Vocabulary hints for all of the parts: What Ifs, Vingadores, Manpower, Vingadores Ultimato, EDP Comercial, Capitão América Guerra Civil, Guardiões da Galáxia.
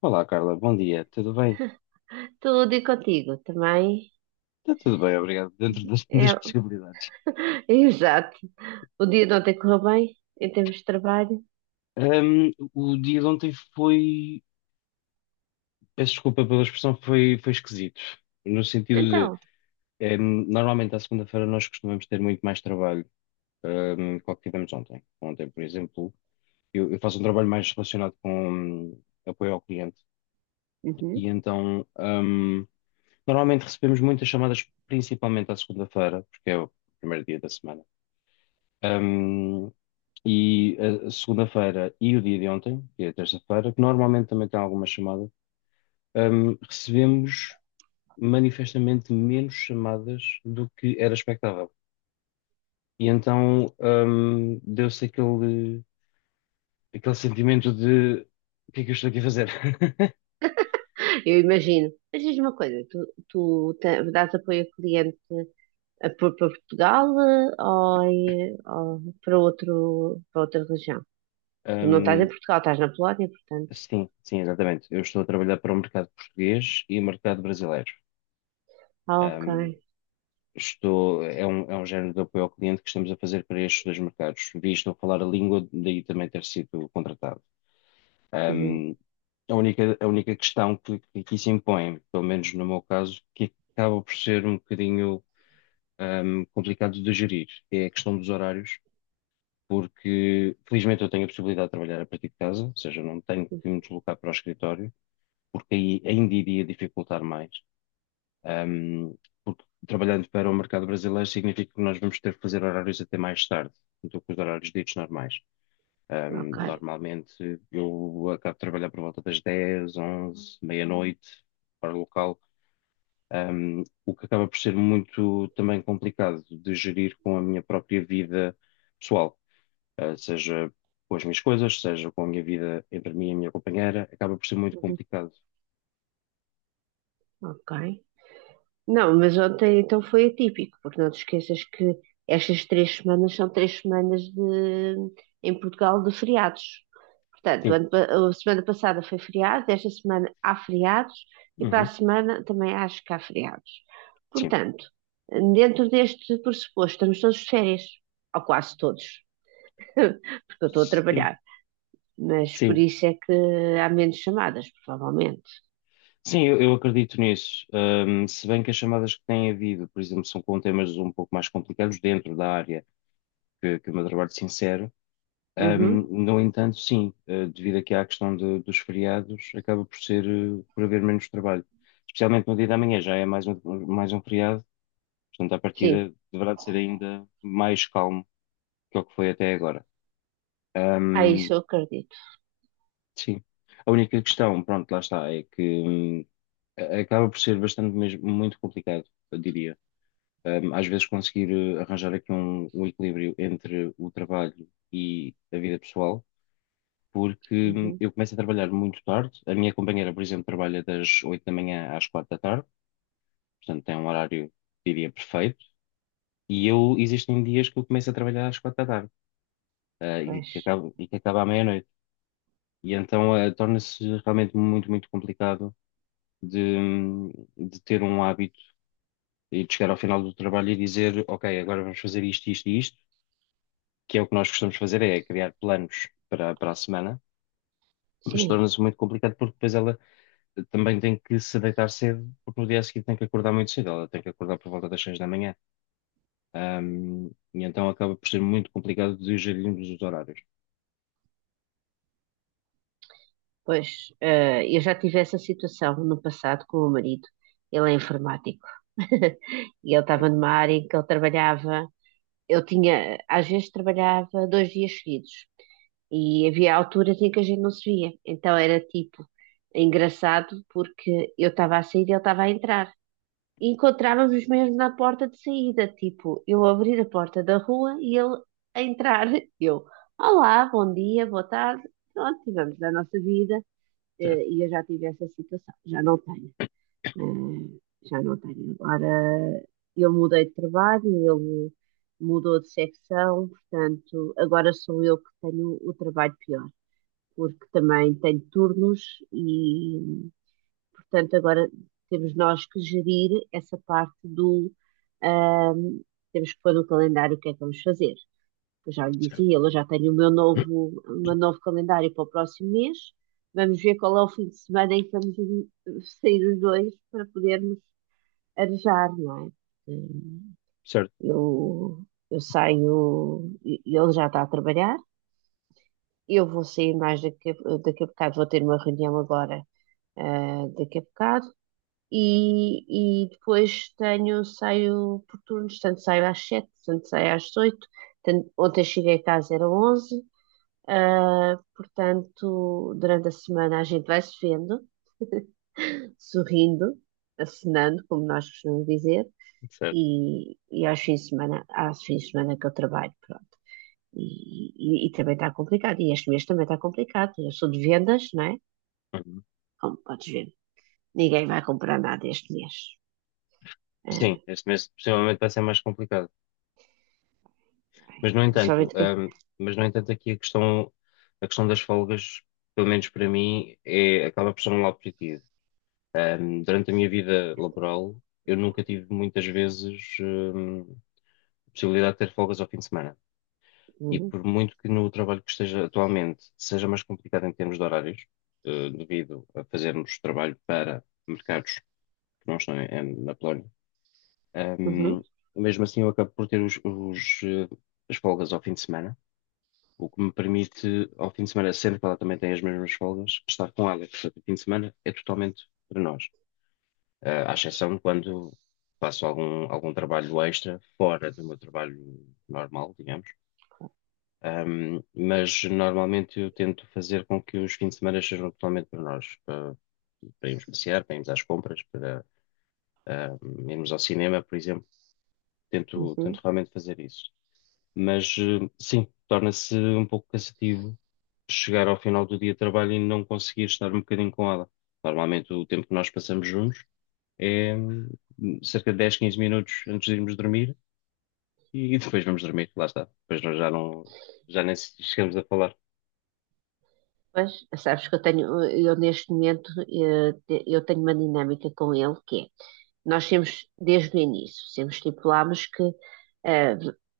Olá, Carla, bom dia, tudo bem? Tudo e contigo também. Está tudo bem, obrigado, dentro É, das possibilidades. exato. O dia de ontem correu bem, em termos de trabalho. O dia de ontem foi, peço desculpa pela expressão, foi esquisito, no sentido de, Então, normalmente à segunda-feira nós costumamos ter muito mais trabalho, que o que tivemos ontem. Ontem, por exemplo, eu faço um trabalho mais relacionado com apoio ao cliente, e uhum, então, normalmente recebemos muitas chamadas, principalmente à segunda-feira, porque é o primeiro dia da semana. Um, e a segunda-feira e o dia de ontem, que é a terça-feira, que normalmente também tem alguma chamada, recebemos manifestamente menos chamadas do que era expectável. E então, deu-se aquele sentimento de o que é que eu estou aqui a fazer? eu imagino. Mas diz uma coisa, tu dás apoio ao cliente para Portugal eh, ou, ou para para outra região? Tu não estás em Um, Portugal, estás na Polónia, portanto. sim, sim, exatamente. Eu estou a trabalhar para o mercado português e o mercado brasileiro. Ah, ok. Estou, é um género de apoio ao cliente que estamos a fazer para estes dois mercados, visto eu falar a língua, daí também ter sido contratado. Uhum, Um, a a única questão que aqui se impõe, pelo menos no meu caso, que acaba por ser um bocadinho, complicado de gerir, é a questão dos horários, porque felizmente eu tenho a possibilidade de trabalhar a partir de casa, ou seja, não tenho que me deslocar para o escritório, porque aí ainda iria dificultar mais. Um, Porque trabalhando para o mercado brasileiro significa que nós vamos ter que fazer horários até mais tarde do que os horários ditos normais. Ok. Normalmente eu acabo de trabalhar por volta das 10, 11, meia-noite, para o local, o que acaba por ser muito também complicado de gerir com a minha própria vida pessoal, seja com as minhas coisas, seja com a minha vida entre mim e a minha companheira, acaba por ser muito Uhum, complicado. ok. Não, mas ontem então foi atípico, porque não te esqueças que estas três semanas são três semanas em Portugal de feriados. Portanto, Sim, a semana passada foi feriado, esta semana há feriados e para a uhum. semana também acho que há feriados. Sim, Portanto, dentro deste pressuposto, estamos todos de férias, ou quase todos, porque eu estou a sim, trabalhar. Mas por sim. isso é que há menos chamadas, provavelmente. Sim, eu acredito nisso. Se bem que as chamadas que têm havido, por exemplo, são com temas um pouco mais complicados dentro da área que o meu trabalho se insere. Uhum. No entanto, sim, devido aqui à questão de- dos feriados, acaba por ser, por haver menos trabalho. Especialmente no dia da manhã, já é mais um feriado, portanto, à Sim, partida deverá de ser ainda mais calmo que o que foi até agora. ah, Ahm, isso eu acredito. sim. A única questão, pronto, lá está, é que acaba por ser bastante mesmo, muito complicado, eu diria. Às vezes conseguir arranjar aqui um equilíbrio entre o trabalho e a vida pessoal, porque Uhum. eu começo a trabalhar muito tarde. A minha companheira, por exemplo, trabalha das 8 da manhã às 4 da tarde, portanto tem um horário, diria, perfeito. E eu, existem dias que eu começo a trabalhar às 4 da tarde, Pois, e que acaba à meia-noite. E então torna-se realmente muito, muito complicado. De, hum, de ter um hábito e de chegar ao final do trabalho e dizer, ok, agora vamos fazer isto, isto e isto, que é o que nós costumamos fazer, é criar planos para a semana, mas sim, torna-se muito complicado porque depois ela também tem que se deitar cedo, porque no dia seguinte tem que acordar muito cedo, ela tem que acordar por volta das 6 da manhã. Ahm, e então acaba por ser muito complicado de gerirmos os horários. pois, eh, eu já tive essa situação no passado com o meu marido. Ele é informático. E ele estava Certo, numa área em que ele trabalhava. Eu tinha, às vezes, trabalhava dois dias seguidos. E havia alturas em que a gente não se via. Então era tipo engraçado porque eu estava a sair e ele estava a entrar. E encontrávamos mesmo na porta de saída, tipo, eu abrir a porta da rua e ele a entrar. Eu, olá, bom dia, boa tarde. Pronto, tivemos a nossa vida, eh, e eu já tive essa situação, já não tenho, eh, já não tenho Agora eu mudei de trabalho, ele mudou de secção, portanto, agora sou eu que tenho o trabalho pior, porque também tenho turnos. Portanto, agora temos nós que gerir essa parte do. ahm, Temos que pôr no calendário o que é que vamos fazer. Eu já lhe disse a certo, ele, eu já tenho o meu novo, o meu novo calendário para o próximo mês. Vamos ver qual é o fim de semana em que vamos, eh, sair os dois para podermos arejar, não é? Hum. certo, Eu, eu saio, e ele já está a trabalhar. Eu vou sair mais daqui, daqui a bocado, vou ter uma reunião agora, ah, daqui a bocado. E depois saio por turnos, tanto saio às sete, tanto saio às oito, ontem cheguei a casa era onze. Ah, portanto, durante a semana a gente vai se vendo, sorrindo, acenando, como nós costumamos dizer. certo. E aos fins de semana que eu trabalho, pronto. E, e também está complicado, e este mês também está complicado, eu sou de vendas, não é? Uhum. Como podes ver, ninguém vai comprar nada este mês. Sim, Ah. este mês possivelmente vai ser mais complicado. Mas no entanto, Principalmente que. Aqui a questão das folgas, pelo menos para mim, é, acaba por ser um lado positivo. Durante a minha vida laboral, eu nunca tive muitas vezes, possibilidade de ter folgas ao fim de semana. E Hum. por muito que no trabalho que esteja atualmente seja mais complicado em termos de horários, devido a fazermos trabalho para mercados que não estão na Polónia, ahm, Uhum, mesmo assim eu acabo por ter as folgas ao fim de semana, o que me permite, ao fim de semana, sendo que ela também tem as mesmas folgas, estar com ela. Portanto, o fim de semana é totalmente para nós, à exceção quando faço algum trabalho extra fora do meu trabalho normal, digamos. Mas normalmente eu tento fazer com que os fins de semana sejam totalmente para nós, para irmos passear, para irmos às compras, para irmos ao cinema, por exemplo. Tento uhum. realmente fazer isso. Mas sim, torna-se um pouco cansativo chegar ao final do dia de trabalho e não conseguir estar um bocadinho com ela. Normalmente o tempo que nós passamos juntos é cerca de 10 15 minutos antes de irmos dormir e depois vamos dormir, lá está. Depois nós já nem se- chegamos a falar. Mas sabes que eu tenho, eu neste momento, eh, eu tenho uma dinâmica com ele que é, nós temos desde o início, sempre estipulámos que, eh,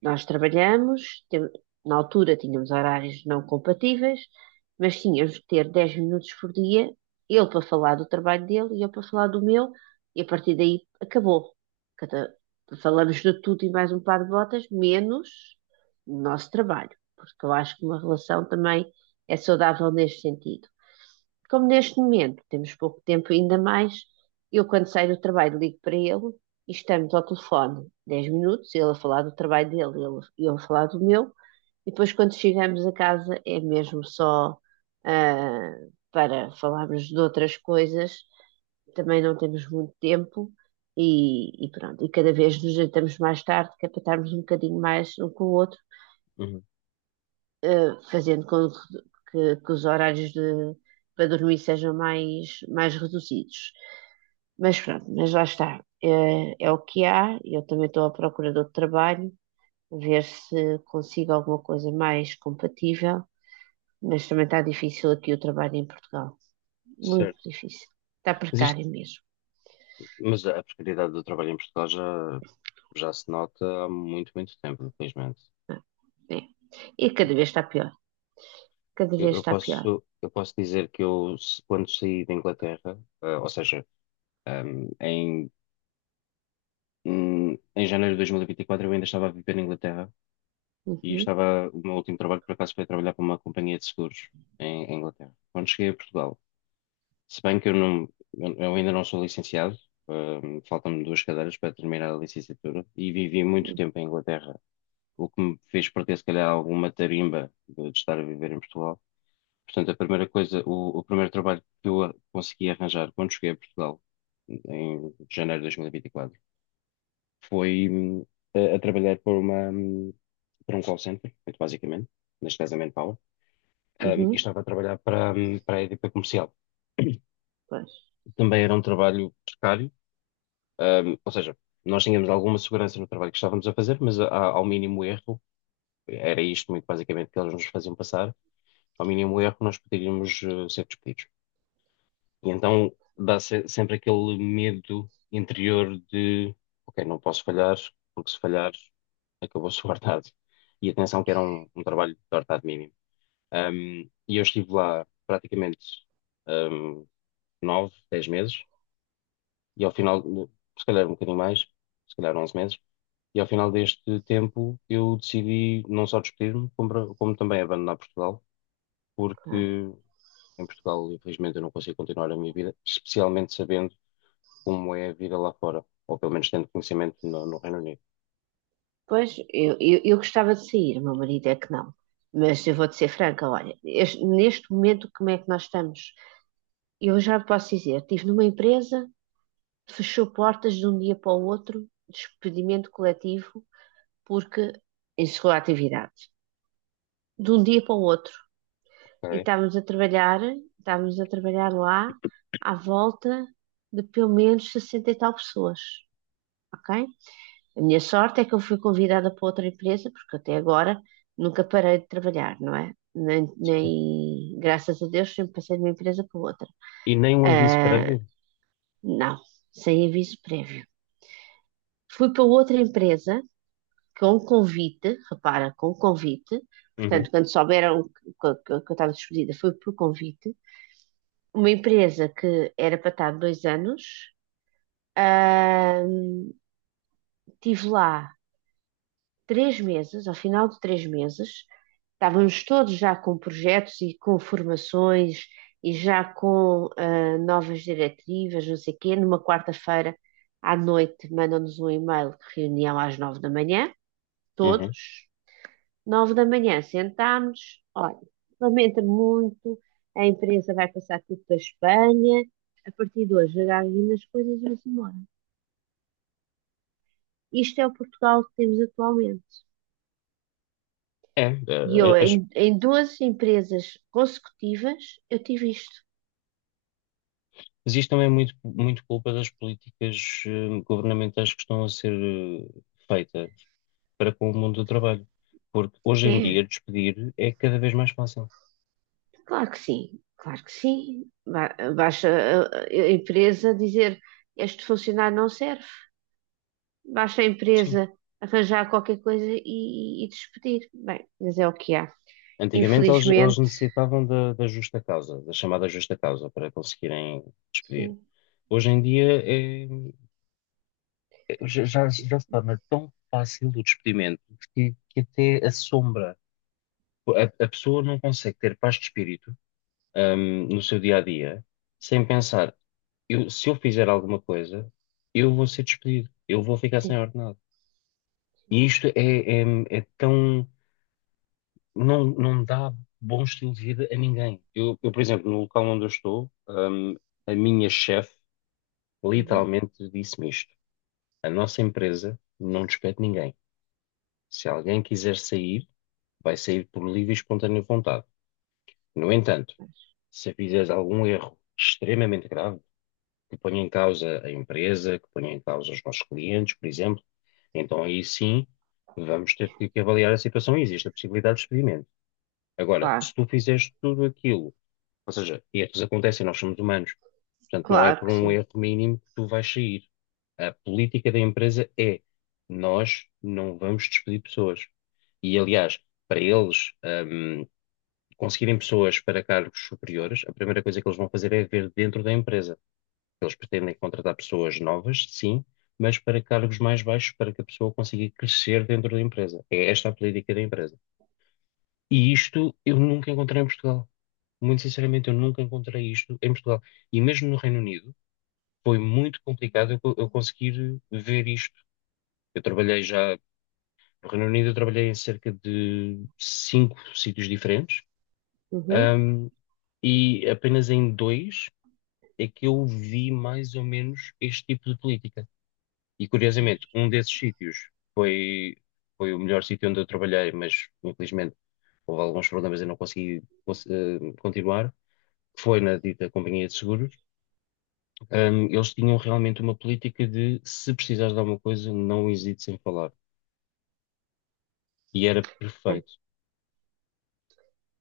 nós trabalhamos, na altura tínhamos horários não compatíveis, mas tínhamos que ter 10 minutos por dia, ele para falar do trabalho dele e eu para falar do meu, e a partir daí acabou. Cada- Falamos de tudo e mais um par de botas, menos o nosso trabalho, porque eu acho que uma relação também é saudável neste sentido. Como neste momento temos pouco tempo ainda mais, eu quando saio do trabalho ligo para ele e estamos ao telefone 10 minutos, ele a falar do trabalho dele, e eu a falar do meu, e depois quando chegamos a casa é mesmo só, ah, para falarmos de outras coisas, também não temos muito tempo. E pronto, e cada vez nos jantamos mais tarde, que é para estarmos um bocadinho mais um com o outro, Uhum, eh, fazendo com que os horários para dormir sejam mais reduzidos. Mas pronto, mas lá está. Eh, é, o que há. Eu também estou à procura de outro trabalho, ver se consigo alguma coisa mais compatível, mas também está difícil aqui o trabalho em Portugal. Muito certo. difícil. Está Mas isto, precário mesmo. mas a precariedade do trabalho em Portugal já se nota há muito, muito tempo, infelizmente. Ah, é. E cada vez está pior. Cada Eu, vez eu está pior. posso, eu posso dizer que eu, se- quando saí da Inglaterra, ou seja, hum, em, em janeiro de dois mil e vinte e quatro eu ainda estava a viver na Inglaterra e Uhum, estava, o meu último trabalho por acaso foi trabalhar para uma companhia de seguros em Inglaterra. Quando cheguei a Portugal, se bem que eu ainda não sou licenciado, faltam-me duas cadeiras para terminar a licenciatura e vivi muito uhum, tempo em Inglaterra, o que me fez perder se calhar alguma tarimba de estar a viver em Portugal. Portanto, a primeira coisa, o primeiro trabalho que eu a- consegui arranjar quando cheguei a Portugal, em janeiro de 2024, foi a trabalhar para para um call center, muito basicamente, neste caso a Manpower. E uhum. estava a trabalhar para a EDP Comercial. Pois, Também era um trabalho precário, ou seja, nós tínhamos alguma segurança no trabalho que estávamos a fazer, mas ao mínimo erro, era isto muito basicamente que eles nos faziam passar, ao mínimo erro nós poderíamos ser despedidos. E então dá se- sempre aquele medo interior de, ok, não posso falhar, porque se falhar, acabou-se o ordenado. E atenção que era um trabalho de ordenado mínimo. Um, e eu estive lá praticamente 9, 10 meses, e ao final, se calhar um bocadinho mais, se calhar 11 meses, e ao final deste tempo eu decidi não só despedir-me, como também abandonar Portugal, porque claro. em Portugal, infelizmente, eu não consigo continuar a minha vida, especialmente sabendo como é a vida lá fora, ou pelo menos tendo conhecimento no Reino Unido. Pois, eu gostava de sair, o meu marido é que não. Mas eu vou-te ser franca, olha, neste momento como é que nós estamos? Eu já posso dizer, estive numa empresa, fechou portas de um dia para o outro, despedimento coletivo, porque encerrou a atividade. De um dia para o outro. E Ok? estávamos a trabalhar lá, à volta de pelo menos 60 e tal pessoas, ok? A minha sorte é que eu fui convidada para outra empresa, porque até agora nunca parei de trabalhar, não é? Graças a Deus, sempre passei de uma empresa para outra. E nem um aviso Ah, prévio. não, sem aviso prévio. Fui para outra empresa com convite, repara, com convite. Uhum, Portanto, quando souberam que, que eu estava despedida, foi por convite. Uma empresa que era para estar 2 anos. Ah, estive lá 3 meses, ao final de 3 meses, estávamos todos já com projetos e com formações e já com, ah, novas diretivas, não sei o quê. Numa quarta-feira à noite mandam-nos um e-mail, de reunião às 9 da manhã, uhum. todos, 9 da manhã, sentámos, olha, lamenta muito, a imprensa vai passar tudo para a Espanha, a partir de hoje agarrem nas coisas e vamos embora. Isto é o Portugal que temos atualmente. É, E eu as, em duas empresas consecutivas, eu tive isto. mas isto também é muito, muito culpa das políticas governamentais que estão a ser feitas para com o mundo do trabalho. Porque hoje em É, dia despedir é cada vez mais fácil. claro que sim, claro que sim. Basta a empresa dizer este funcionário não serve, basta a Sim. empresa arranjar qualquer coisa e despedir. Bem, mas é o que há. Antigamente eles Infelizmente, necessitavam da justa causa, da chamada justa causa, para conseguirem despedir. sim, Hoje em dia já se torna tão fácil o despedimento que até assombra. A pessoa não consegue ter paz de espírito no seu dia a dia, sem pensar, se eu fizer alguma coisa, eu vou ser despedido, eu vou ficar sim. sem ordenado. E isto é, é tão. Não, não dá bom estilo de vida a ninguém. Eu, por exemplo, no local onde eu estou, a minha chefe Uhum. literalmente disse-me isto: a nossa empresa não despede ninguém. Se alguém quiser sair, vai sair por livre e espontânea vontade. No entanto, se fizeres algum erro extremamente grave, que ponha em causa a empresa, que ponha em causa os nossos clientes, por exemplo, então aí sim vamos ter que avaliar a situação e existe a possibilidade de experimento. Agora, se Claro, tu fizeste tudo aquilo, ou seja, erros acontecem, nós somos humanos, portanto não é claro por que um sim. erro mínimo que tu vais sair. A política da empresa é nós não vamos despedir pessoas. E aliás, para eles, hum, conseguirem pessoas para cargos superiores, a primeira coisa que eles vão fazer é ver dentro da empresa. Eles pretendem contratar pessoas novas, sim, mas para cargos mais baixos, para que a pessoa consiga crescer dentro da empresa. É esta a política da empresa. E isto eu nunca encontrei em Portugal. Muito sinceramente, eu nunca encontrei isto em Portugal. E mesmo no Reino Unido, foi muito complicado eu conseguir ver isto. Eu trabalhei já no Reino Unido, eu trabalhei em cerca de cinco sítios diferentes Uhum. e apenas em dois é que eu vi mais ou menos este tipo de política. E curiosamente, Pois. um desses sítios foi, foi o melhor sítio onde eu trabalhei, mas infelizmente houve alguns problemas e eu não consegui cons- continuar. Foi na dita companhia de seguros. Eles tinham realmente uma política de se precisares de alguma coisa, não hesites em falar. E era Bem, perfeito.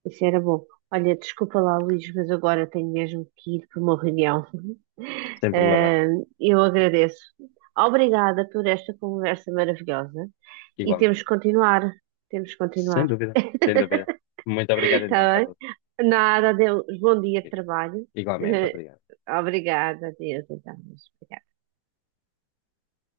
isso era bom. Olha, desculpa lá, Luís, mas agora tenho mesmo que ir para uma reunião. Sem problema, Eu agradeço. Obrigada por esta conversa maravilhosa e temos igualmente. que continuar. Temos que Sem continuar. dúvida, sem dúvida. Muito obrigado então, Está bem? Carlos. Nada, adeus. Bom dia de Obrigado. trabalho. Igualmente, obrigado. Obrigada, adeus. Então, obrigada.